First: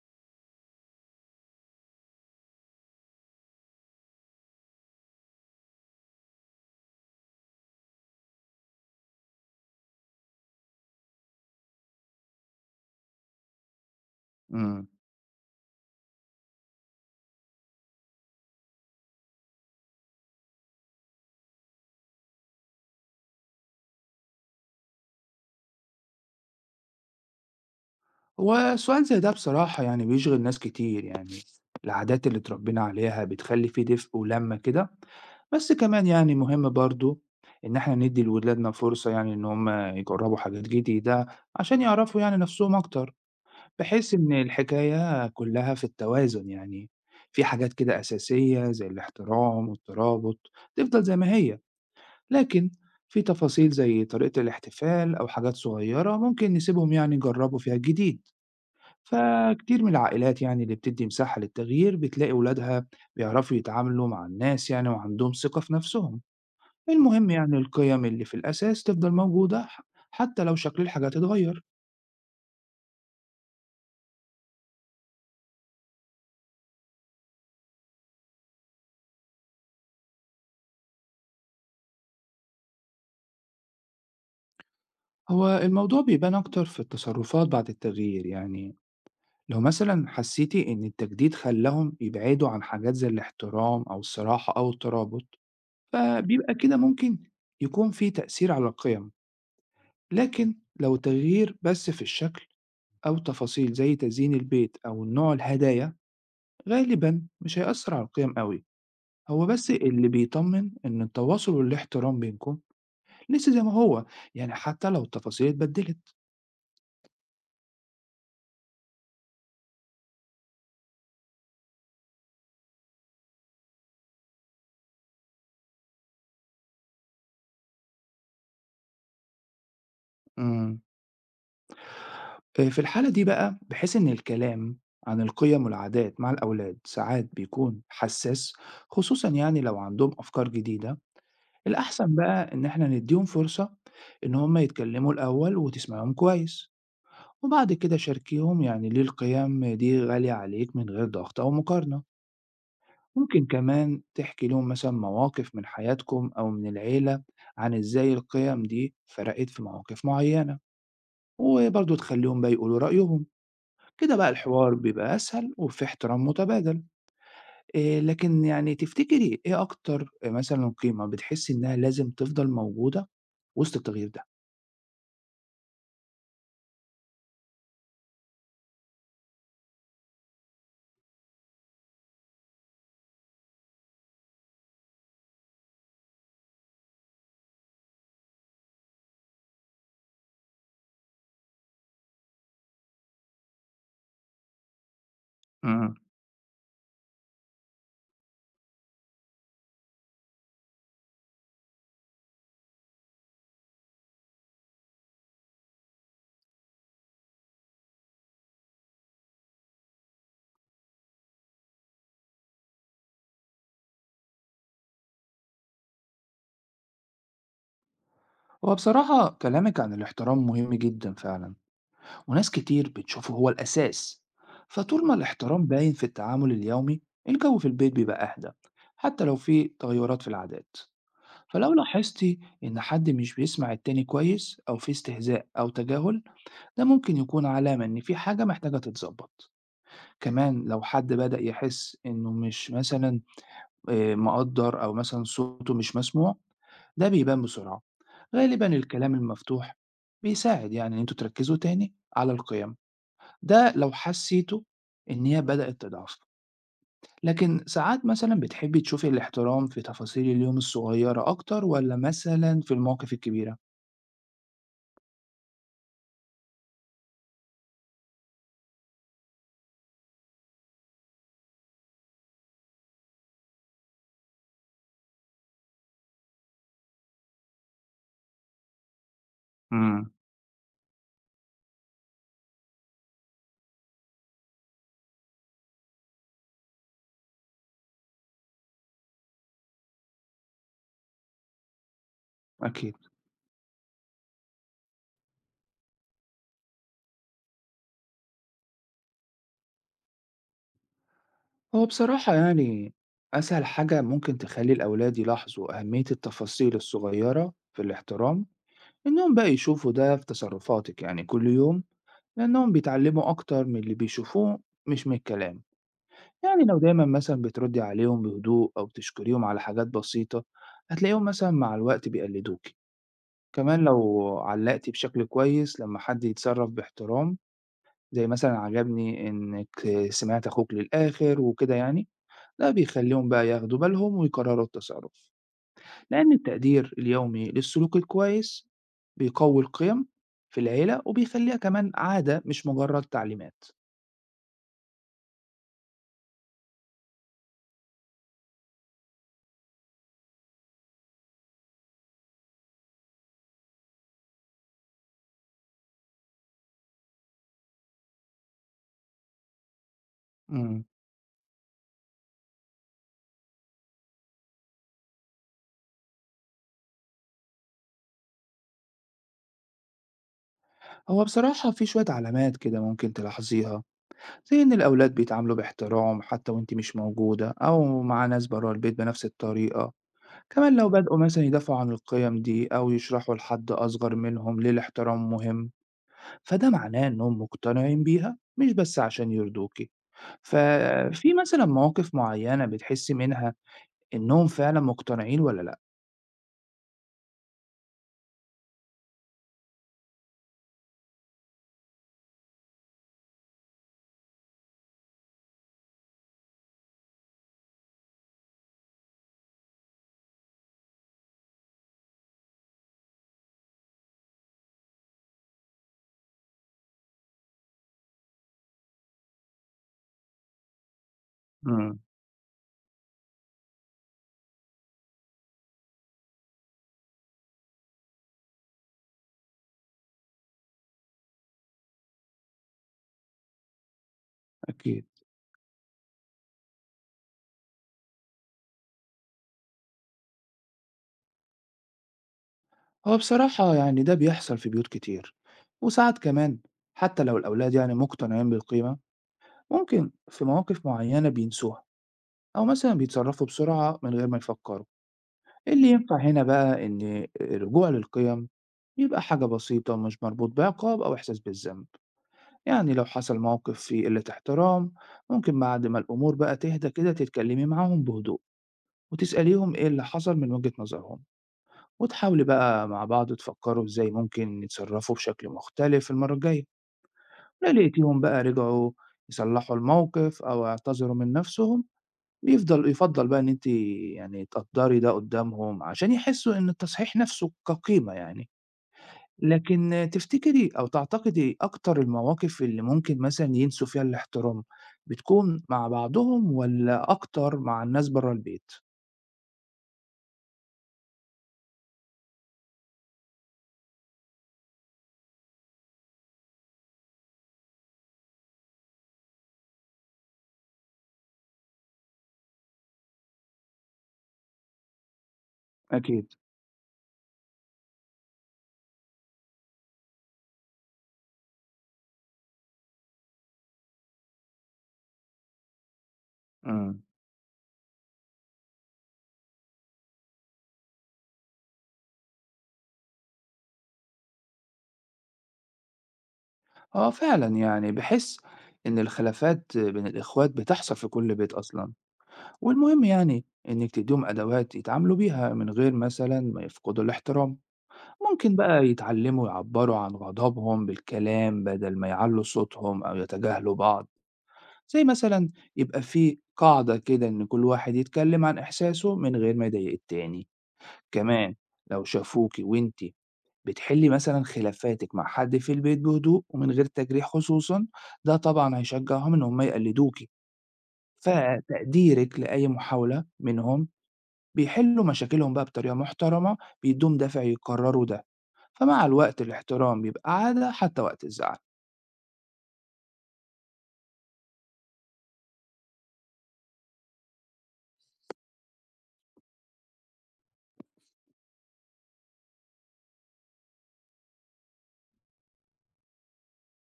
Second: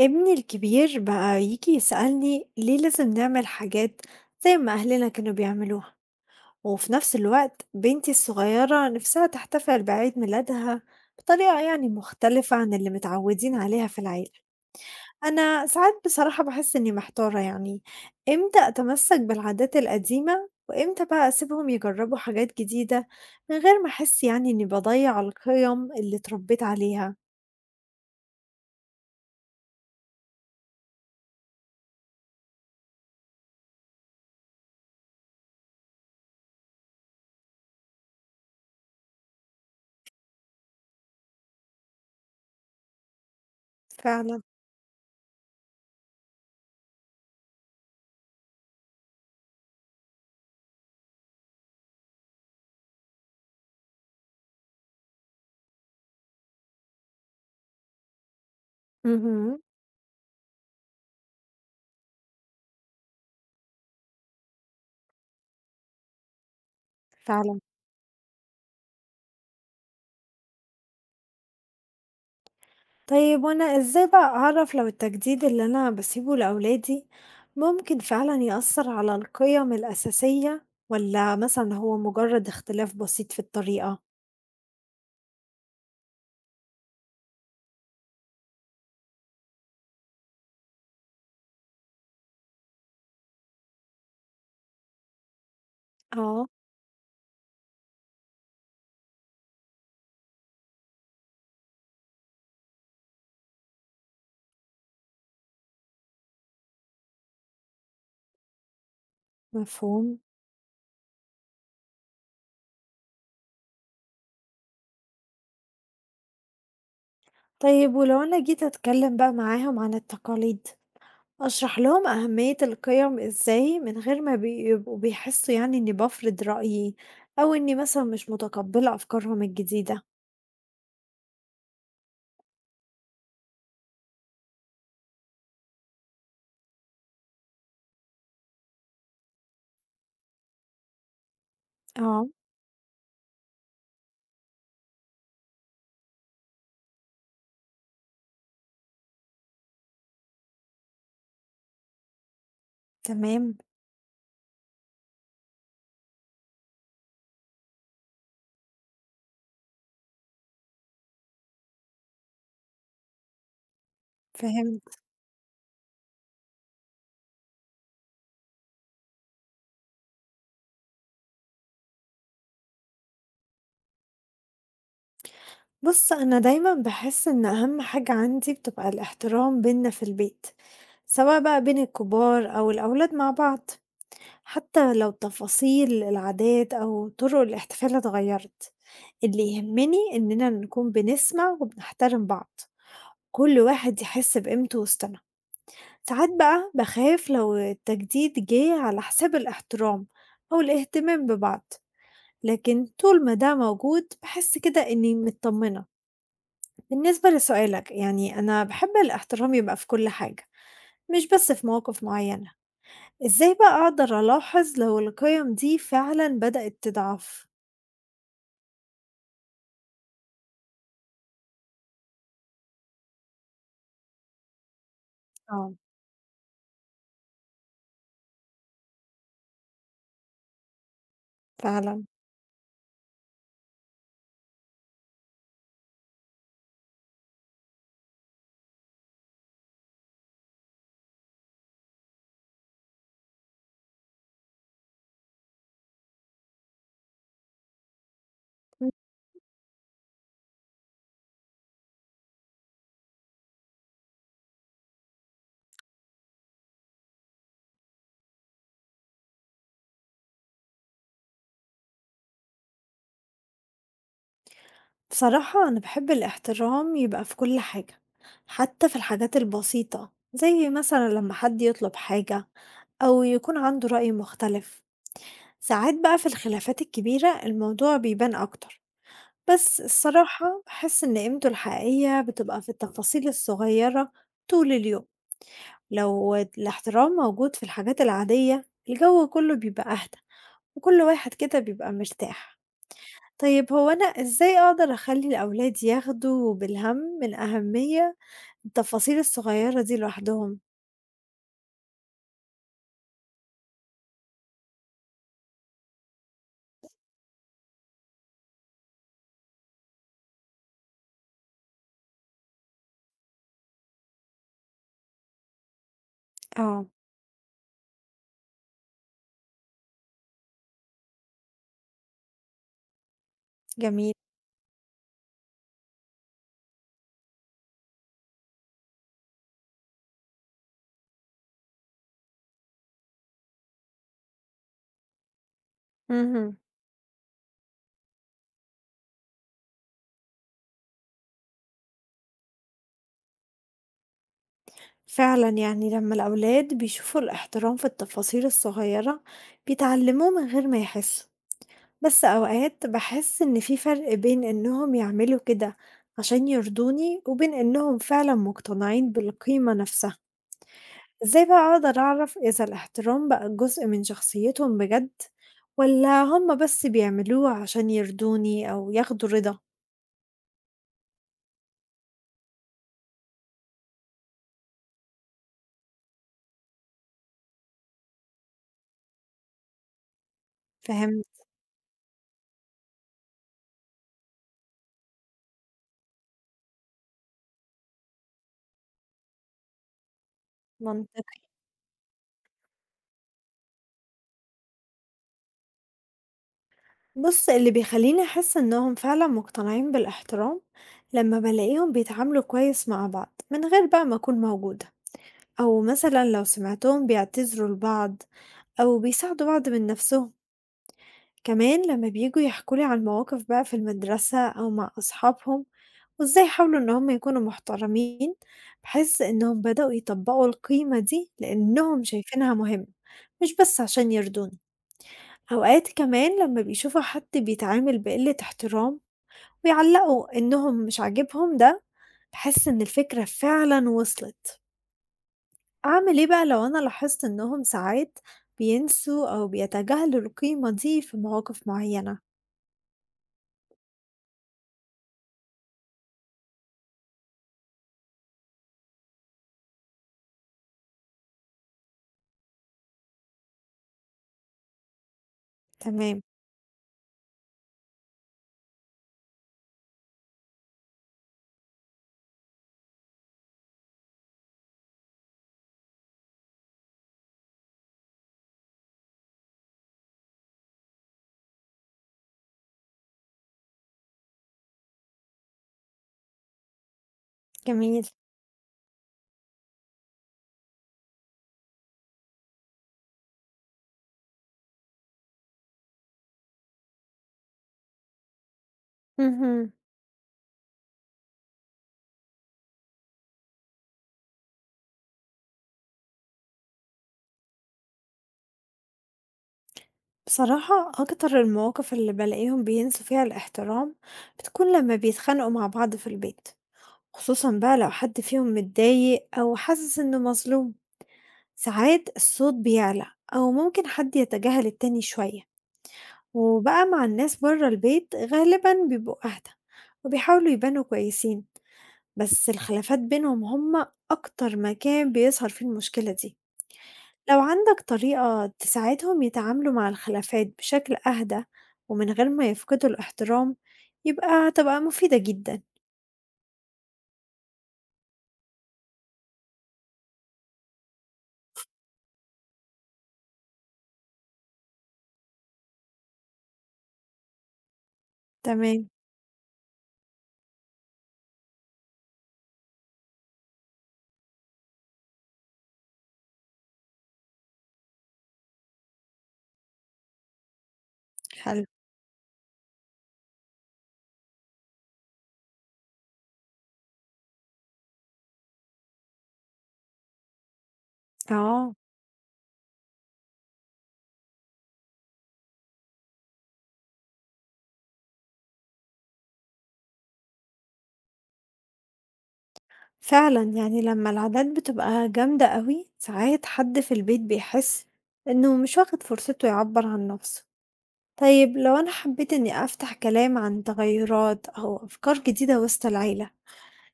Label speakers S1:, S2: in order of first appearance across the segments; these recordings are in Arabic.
S1: ابني الكبير بقى يجي يسألني ليه لازم نعمل حاجات زي ما أهلنا كانوا بيعملوها، وفي نفس الوقت بنتي الصغيرة نفسها تحتفل بعيد ميلادها بطريقة يعني مختلفة عن اللي متعودين عليها في العيلة.
S2: إمم.
S1: أنا ساعات بصراحة بحس إني محتارة، يعني إمتى أتمسك بالعادات القديمة وإمتى بقى أسيبهم يجربوا حاجات جديدة من غير ما أحس يعني إني بضيع القيم اللي اتربيت عليها.
S2: هو سؤال زي ده بصراحة يعني بيشغِل ناس كتير، يعني العادات اللي اتربّينا عليها بتخلّي في دفء ولمّة كده، بس كمان يعني مهم برضه إن إحنا ندّي لولادنا فرصة يعني إن هم يجرّبوا حاجات جديدة عشان يعرفوا يعني نَفْسهم أكتر، بحيث إن
S1: فعلا.
S2: الحكاية كُلّها في التوازن، يعني في حاجات كده أساسية زي الاحترام والترابط تفضل زي ما هي، لكن في تفاصيل زي طريقة الاحتفال أو حاجات صغيّرة ممكن نسيبهم يعني يجرّبوا فيها الجديد.
S1: مهم.
S2: فكتير من العائلات يعني اللي بتدي مساحة للتغيير بتلاقي ولادها بيعرفوا يتعاملوا مع الناس يعني وعندهم ثقة في نفسهم. المهم يعني
S1: فعلا.
S2: القيم اللي في الأساس تفضل موجودة حتى لو شكل الحاجات اتغير.
S1: طيب، وأنا إزاي بقى أعرف لو التجديد اللي أنا بسيبه لأولادي ممكن فعلا يأثر على القيم الأساسية، ولا مثلا هو مجرد اختلاف بسيط في الطريقة؟
S2: هو الموضوع بيبان أكتر في التصرفات بعد التغيير، يعني لو مثلا حسيتي إن التجديد خلاهم يبعدوا عن حاجات زي الاحترام أو الصراحة أو الترابط
S1: اه.
S2: فبيبقى كده ممكن يكون في تأثير على القيم، لكن لو التغيير بس في الشكل أو تفاصيل زي تزيين البيت أو نوع الهدايا غالبا مش هيأثر على القيم قوي. هو بس اللي
S1: مفهوم.
S2: بيطمن إن التواصل والاحترام بينكم لسه زي ما هو، يعني حتى لو التفاصيل اتبدلت.
S1: طيب، ولو أنا جيت أتكلم بقى معاهم عن التقاليد أشرح لهم أهمية القيم إزاي من غير ما بيبقوا بيحسوا يعني إني بفرض رأيي، أو إني مثلا مش متقبلة أفكارهم الجديدة.
S2: مم. آه، في الحالة دي بقى بحيث إن الكلام عن القيم والعادات مع الأولاد ساعات بيكون حساس، خصوصا يعني لو عندهم أفكار جديدة. الأحسن
S1: اه.
S2: بقى إن إحنا نديهم فرصة إن هما يتكلموا الأول وتسمعهم كويس، وبعد كده شاركيهم يعني ليه القيم دي غالية عليك من غير ضغط أو مقارنة. ممكن
S1: تمام.
S2: كمان تحكي لهم مثلا مواقف من حياتكم أو من العيلة عن إزاي القيم دي فرقت في مواقف معينة، وبرضه تخليهم بقى يقولوا رأيهم. كده بقى الحوار
S1: فهمت.
S2: بيبقى أسهل وفي احترام متبادل. إيه لكن يعني تفتكري إيه أكتر مثلا قيمة بتحسي إنها لازم تفضل موجودة وسط التغيير ده؟
S1: بُص، أنا دايمًا باحس إن أهم حاجة عندي بتبقى الاحترام بيننا في البيت، سواء بقى بين الكبار أو الأولاد مع بعض، حتى لو تفاصيل العادات أو طرق الاحتفال اتغيّرت، اللي يهمني إننا نكون بنسمع وبنحترم بعض، كل واحد يحس بقيمته وسطنا.
S2: مم.
S1: ساعات بقى باخاف لو التجديد جه على حساب الاحترام أو الاهتمام ببعض، لكن طول ما ده موجود باحس كده إني متطمنة. بالنسبة لسؤالك يعني، أنا بحب الاحترام يبقى في كل حاجة مش بس في مواقف معينة. إزاي بقى أقدر ألاحظ لو القيم دي فعلا بدأت تضعف؟
S2: هو بصراحة كلامك عن الاحترام مهم جدا فعلا، وناس كتير بتشوفه هو الأساس. فطول ما الاحترام
S1: اه.
S2: باين في التعامل اليومي الجو في البيت بيبقى أهدى، حتى لو في تغيرات في العادات. فلو
S1: فعلا.
S2: لاحظتي إن حد مش بيسمع التاني كويس أو في استهزاء أو تجاهل ده ممكن يكون علامة إن في حاجة محتاجة تتظبط. كمان لو حد بدأ يحس إنه مش مثلا مقدر أو مثلا صوته مش مسموع ده بيبان بسرعة. غالبا الكلام المفتوح بيساعد يعني إن انتوا تركزوا تاني على القيم، ده لو حسيتوا إن هي بدأت تضعف، لكن ساعات مثلًا بتحبي تشوفي الاحترام في تفاصيل اليوم الصغيرة أكتر والّا مثلًا في المواقف الكبيرة؟
S1: بصراحة أنا بحب الاحترام يبقى في كل حاجة، حتى في الحاجات البسيطة زي مثلا لما حد يطلب حاجة أو يكون عنده رأي مختلف. ساعات بقى في الخلافات الكبيرة الموضوع بيبان أكتر، بس
S2: إمم،
S1: الصراحة باحس إن قيمته الحقيقية بتبقى في التفاصيل الصغيرة طول اليوم. لو الاحترام موجود في الحاجات العادية الجو كله بيبقى أهدى، وكل واحد كده بيبقى مرتاح.
S2: أكيد.
S1: طيب، هو أنا إزاي أقدر أخلي الأولاد ياخدوا بالهم من أهمية التفاصيل الصغيرة دي لوحدهم؟
S2: هو بصراحة يعني أسهل حاجة ممكن تخلّي الأولاد يلاحظوا أهمية التفاصيل الصغيرة في الاحترام، إنهم بقى يشوفوا ده في تصرفاتِك يعني كل يوم، لأنهم بيتعلموا أكتر من اللي بيشوفوه مش من الكلام. يعني لو
S1: آه.
S2: دايما مثلا بتردي عليهم بهدوء أو بتشكريهم على حاجات بسيطة هتلاقيهم مثلا مع الوقت بيقلدوكي. كمان
S1: جميل.
S2: لو علقتي بشكل كويس لما حد يتصرف باحترام، زي مثلا عجبني إنك سمعت أخوك للآخر وكده، يعني ده بيخليهم بقى ياخدوا بالهم ويكرروا التصرف، لأن
S1: اهم.
S2: التقدير اليومي للسلوك الكويس بيقوي القيم في العيلة وبيخليها كمان عادة مش مجرد تعليمات.
S1: فعلا يعني لما الأولاد بيشوفوا الاحترام في التفاصيل الصغيرة بيتعلموه من غير ما يحسوا. بس أوقات باحس إن في فرق بين إنهم يعملوا كده عشان يرضوني وبين إنهم فعلًا مقتنعين بالقيمة نفسها.
S2: مم.
S1: إزاي بقى أقدر أعرف إذا الاحترام بقى جزء من شخصيتهم بجد، والّا هم بس بيعملوه عشان يرضوني أو ياخدوا رضا؟
S2: هو بصراحة في شوية علامات كده ممكن تلاحظيها، زي إن الأولاد بيتعاملوا باحترام حتى وأنت مش موجودة أو مع ناس برا البيت بنفس الطريقة. كمان لو بدأوا
S1: فهمت.
S2: مثلا يدافعوا عن القيم دي أو يشرحوا لحد أصغر منهم ليه الاحترام مهم فده معناه إنهم مقتنعين بيها مش بس عشان يرضوكي. ففي
S1: منطقي.
S2: مثلا مواقف معينة بتحسي منها إنهم فعلا مقتنعين ولا لأ؟
S1: بُص، اللي بيخلّيني أحس إنهم فعلًا مقتنعين بالاحترام لمّا بالاقيهم بيتعاملوا كويس مع بعض من غير بقى ما أكون موجودة، أو مثلًا لو سمعتهم بيعتذروا لبعض أو بيساعدوا بعض من نفسهم. كمان لما بييجوا يحكوا لي عن مواقف بقى في المدرسة أو مع أصحابهم وإزاي حاولوا إن هم يكونوا محترمين، بحس إنهم بدأوا يطبقوا القيمة دي
S2: امم
S1: لأنهم شايفينها مهمة مش بس عشان يرضوني. أوقات كمان لما بيشوفوا حد بيتعامل بقلة احترام ويعلقوا إنهم مش عاجبهم ده، بحس إن الفكرة فعلا وصلت.
S2: أكيد.
S1: أعمل إيه بقى لو أنا لاحظت إنهم ساعات بينسوا أو بيتجاهلوا القيمة دي في مواقف معينة؟
S2: هو بصراحة يعني ده بيحصل في بيوت كتير، وساعات كمان حتى لو الأولاد يعني مقتنعين بالقيمة ممكن في مواقف معينة بينسوها أو مثلًا بيتصرّفوا بسرعة من غير ما يفكّروا. اللي ينفع
S1: تمام.
S2: هنا بقى إن الرجوع للقيم يبقى حاجة بسيطة ومش مربوط بعقاب أو إحساس بالذنب، يعني لو حصل موقف فيه قِلّة احترام ممكن بعد ما الأمور بقى تهدى كده تتكلّمي معاهم بهدوء، وتسأليهم إيه اللي حصل من وجهة نظرهم، وتحاولي بقى مع بعض تفكّروا إزاي ممكن يتصرّفوا بشكل مختلف المرّة الجاية. لو
S1: جميل.
S2: لقيتيهم بقى رجعوا يصلّحوا الموقف أو اعتذروا من نَفْسهم يُفضّل بقى إن أنتِ يعني تقدّري ده قُدّامهم عشان يحسّوا إن التصحيح نَفْسه كقيمة، يعني
S1: مهم.
S2: لكن تفتكري أو تعتقدي أكتر المواقف اللي ممكن مثلًا ينسوا فيها الاحترام، بتكون مع بعضهم والّا أكتر مع الناس برّه البيت؟
S1: بصراحة أكتر المواقف اللي بلاقيهم بينسوا فيها الاحترام بتكون لما بيتخانقوا مع بعض في البيت، خصوصا بقى لو حد فيهم متضايق أو حاسس إنه مظلوم. ساعات الصوت بيعلى، أو ممكن حد يتجاهل التاني شوية.
S2: أكيد،
S1: وبقى مع الناس بره البيت غالبا بيبقوا أهدى وبيحاولوا يبانوا كويسين، بس الخلافات بينهم هم أكتر مكان بيظهر فيه المشكلة دي.
S2: إمم.
S1: لو عندك طريقة تساعدهم يتعاملوا مع الخلافات بشكل أهدى ومن غير ما يفقدوا الاحترام يبقى هتبقى مفيدة جدا.
S2: آه فعلًا، يعني باحس إن الخلافات بين الإخوات بتحصل في كل بيت أصلًا، والمهم يعني إنِّك تدّيهم أدوات يتعاملوا بيها من غير مثلًا ما يفقدوا الاحترام. ممكن بقى
S1: تمام.
S2: يتعلموا يعبروا عن غضبهم بالكلام بدل ما يعلوا صوتهم أو يتجاهلوا بعض، زي مثلا يبقى في قاعدة كده إن كل واحد يتكلم عن إحساسه من غير ما يضايق التاني. كمان
S1: حلو.
S2: لو شافوكي وإنتي بتحلي مثلا خلافاتك مع حد في البيت بهدوء ومن غير تجريح خصوصا ده طبعا هيشجعهم إن هم يقلدوكي.
S1: اه
S2: فتقديرك لأي محاولة منهم بيحلّوا مشاكلهم بقى بطريقة محترمة، بيدّوهم دافع يكرّروا ده، فمع الوقت الاحترام بيبقى عادة حتى وقت الزعل.
S1: فعلا، يعني لما العادات بتبقى جامدة قوي ساعات حد في البيت بيحس انه مش واخد فرصته يعبر عن نفسه. طيب لو انا حبيت اني افتح كلام عن تغيرات او افكار جديدة وسط العيلة،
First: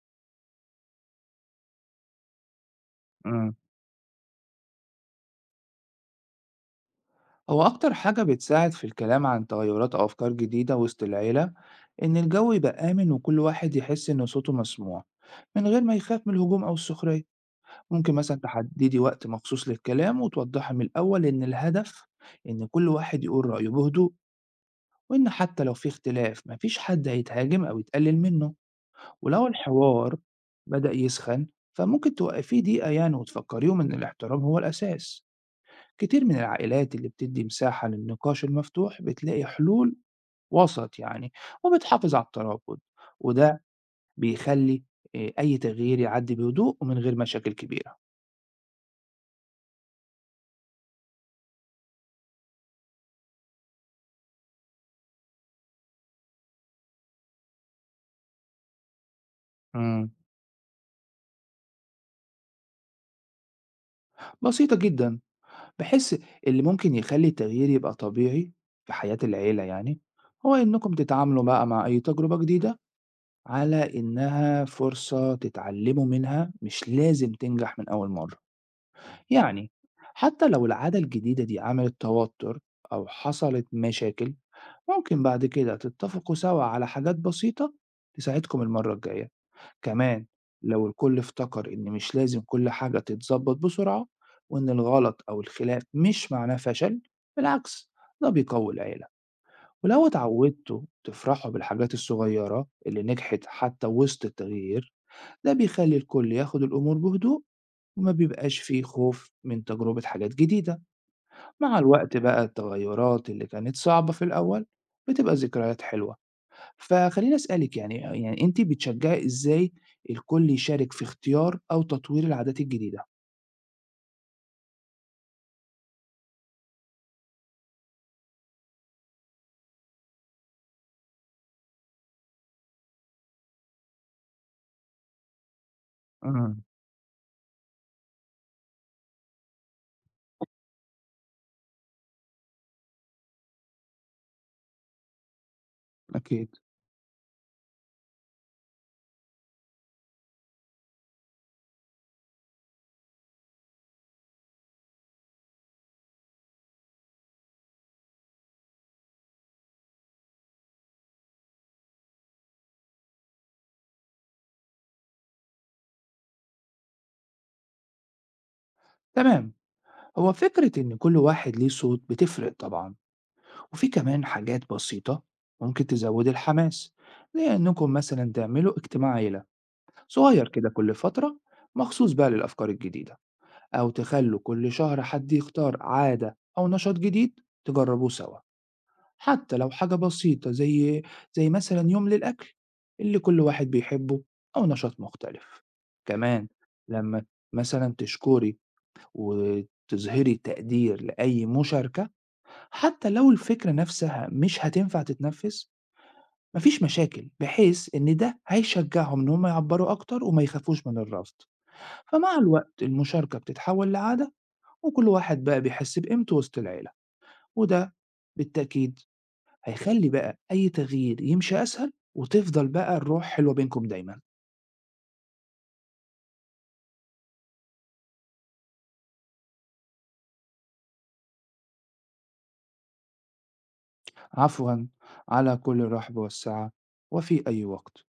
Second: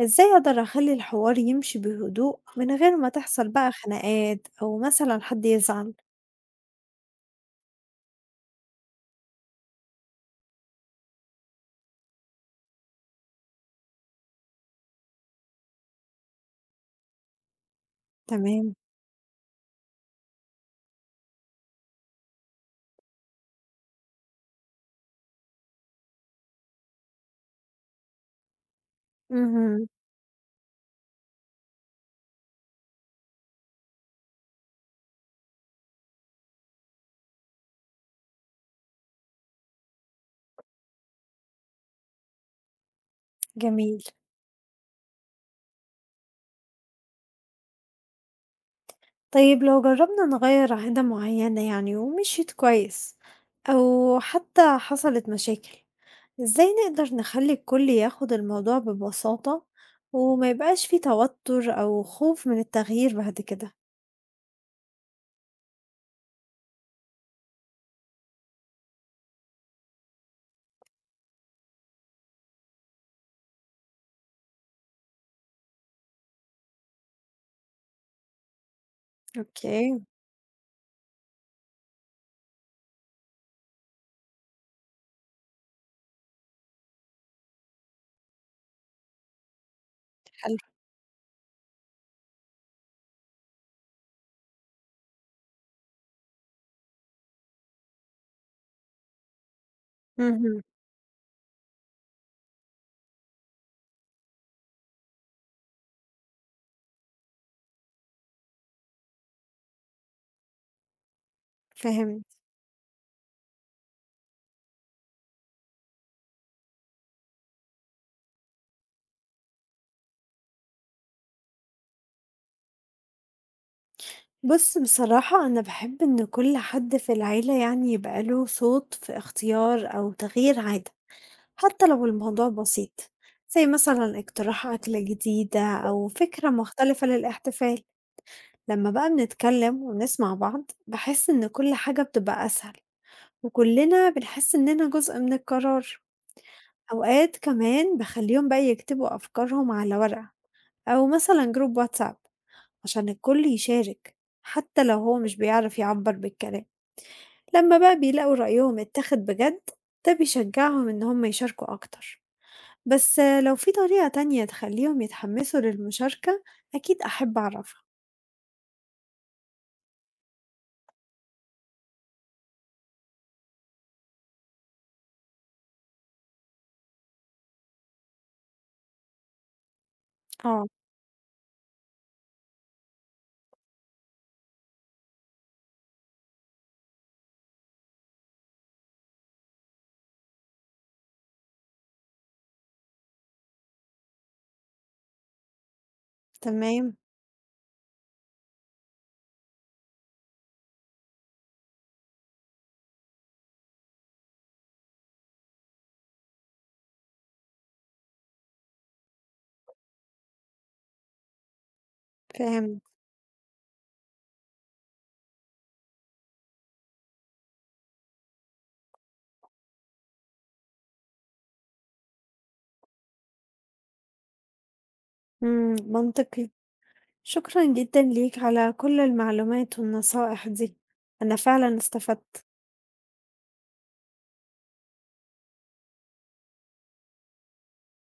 S1: إزاي أقدر أخلّي الحوار يمشي بهدوء من غير ما تحصل
S2: إمم.
S1: بقى خناقات أو مثلًا حد يزعل؟
S2: هو أكتر حاجة بتساعد في الكلام عن تغيُّرات أو أفكار جديدة وسط العيلة، إن الجو يبقى آمن وكل واحد يحس إن صوته مسموع، من غير ما يخاف من الهجوم أو السخرية. ممكن مثلًا
S1: تمام،
S2: تحدّدي وقت مخصوص للكلام وتوضّحي من الأول إن الهدف إن كل واحد يقول رأيه بهدوء، وإن حتى لو في اختلاف ما فيش حد هيتهاجم أو يتقلِّل منّه. ولو
S1: اهم،
S2: الحوار بدأ يسخن فممكن توقفيه دقيقة يعني وتفكريهم إن الاحترام هو الأساس. كتير من العائلات اللي بتدي مساحة للنقاش المفتوح بتلاقي حلول وسط، يعني وبتحافظ على الترابط، وده
S1: جميل.
S2: بيخلي أي تغيير يعدي بهدوء ومن غير مشاكل كبيرة.
S1: طيب لو جرّبنا نغيّر عادة معيّنة يعني ومشيت كويس أو حتى حصلت مشاكل، إزاي نقدر نخلّي الكل ياخد الموضوع ببساطة
S2: امم
S1: وما يبقاش في توتر أو خوف من التغيير بعد كده؟
S2: بسيطة جدا. بحس اللي ممكن يخلي التغيير يبقى طبيعي في حياة العيلة يعني هو إنكم تتعاملوا بقى مع أي تجربة جديدة على إنها فرصة تتعلموا منها مش لازم تنجح من أول مرة، يعني
S1: أوكي.
S2: حتى لو العادة الجديدة دي عملت توتر أو حصلت مشاكل ممكن بعد كده تتفقوا سوا على حاجات بسيطة تساعدكم المرة الجاية. كمان
S1: حلو.
S2: لو الكل افتكر إن مش لازم كل حاجة تتظبط بسرعة وإن الغلط أو الخلاف مش معناه فشل، بالعكس ده بيقوي العيلة. ولو
S1: اهم.
S2: اتعودتوا تفرحوا بالحاجات الصغيرة اللي نجحت حتى وسط التغيير ده بيخلّي الكل ياخد الأمور بهدوء، وما بيبقاش في خوف من تجربة حاجات جديدة، مع الوقت
S1: فهمت.
S2: بقى التغيرات اللي كانت صعبة في الأول بتبقى ذكريات حلوة، فخلّيني أسألِك يعني أنتِ بتشجّعي إزاي الكل يشارك في اختيار أو تطوير العادات الجديدة؟
S1: بُص بصراحة أنا باحب إن كل حد في العيلة يعني يبقى له صوت في اختيار أو تغيير عادة، حتى لو الموضوع بسيط، زي مثلًا اقتراح أكلة جديدة أو فكرة
S2: إمم،
S1: مختلفة للاحتفال. لمّا بقى بنتكلم ونسمع بعض باحس إن كل حاجة بتبقى أسهل، وكلنا بنحس إننا جزء من القرار.
S2: أكيد.
S1: أوقات كمان باخليهم بقى يكتبوا أفكارهم على ورقة أو مثلًا جروب واتساب عشان الكل يشارك، حتى لو هو مش بيعرف يعبر بالكلام. لمّا بقى بيلاقوا رأيهم اتاخد بجد، ده بيشجعهم إن هم يشاركوا أكتر. بس لو في طريقة تانية تخلّيهم يتحمسوا للمشاركة أكيد أحب أعرفها.
S2: تمام، هو فكرة إن كل واحد ليه صوت بتفرق طبعًا، وفي كمان حاجات بسيطة ممكن تزوّدي الحماس، زي إنكم مثلًا تعملوا اجتماع عيلة صغير
S1: آه.
S2: كده كل فترة مخصوص بقى للأفكار الجديدة، أو تخلوا كل شهر حد يختار عادة أو نشاط جديد تجربوه سوا، حتى لو حاجة بسيطة، زي مثلا يوم للأكل اللي كل واحد بيحبه أو نشاط مختلف. كمان
S1: تمام،
S2: لما مثلا تشكري وتظهري تقدير لأي مشاركة حتى لو الفكرة نفسها مش هتنفع تتنفذ مفيش مشاكل، بحيث إن ده هيشجعهم إن هم يعبروا أكتر وما يخافوش من الرفض. فمع الوقت
S1: فهمت.
S2: المشاركة بتتحول لعادة، وكل واحد بقى بيحس بقيمته وسط العيلة، وده بالتأكيد هيخلي بقى أي تغيير يمشي أسهل وتفضل بقى الروح حلوة بينكم دايما.
S1: إمم، منطقي. شكرًا جدًا ليك على كل المعلومات والنصائح دي، أنا فعلًا استفدت.
S2: عفوا، على كل الرحب والسعة، وفي أي وقت.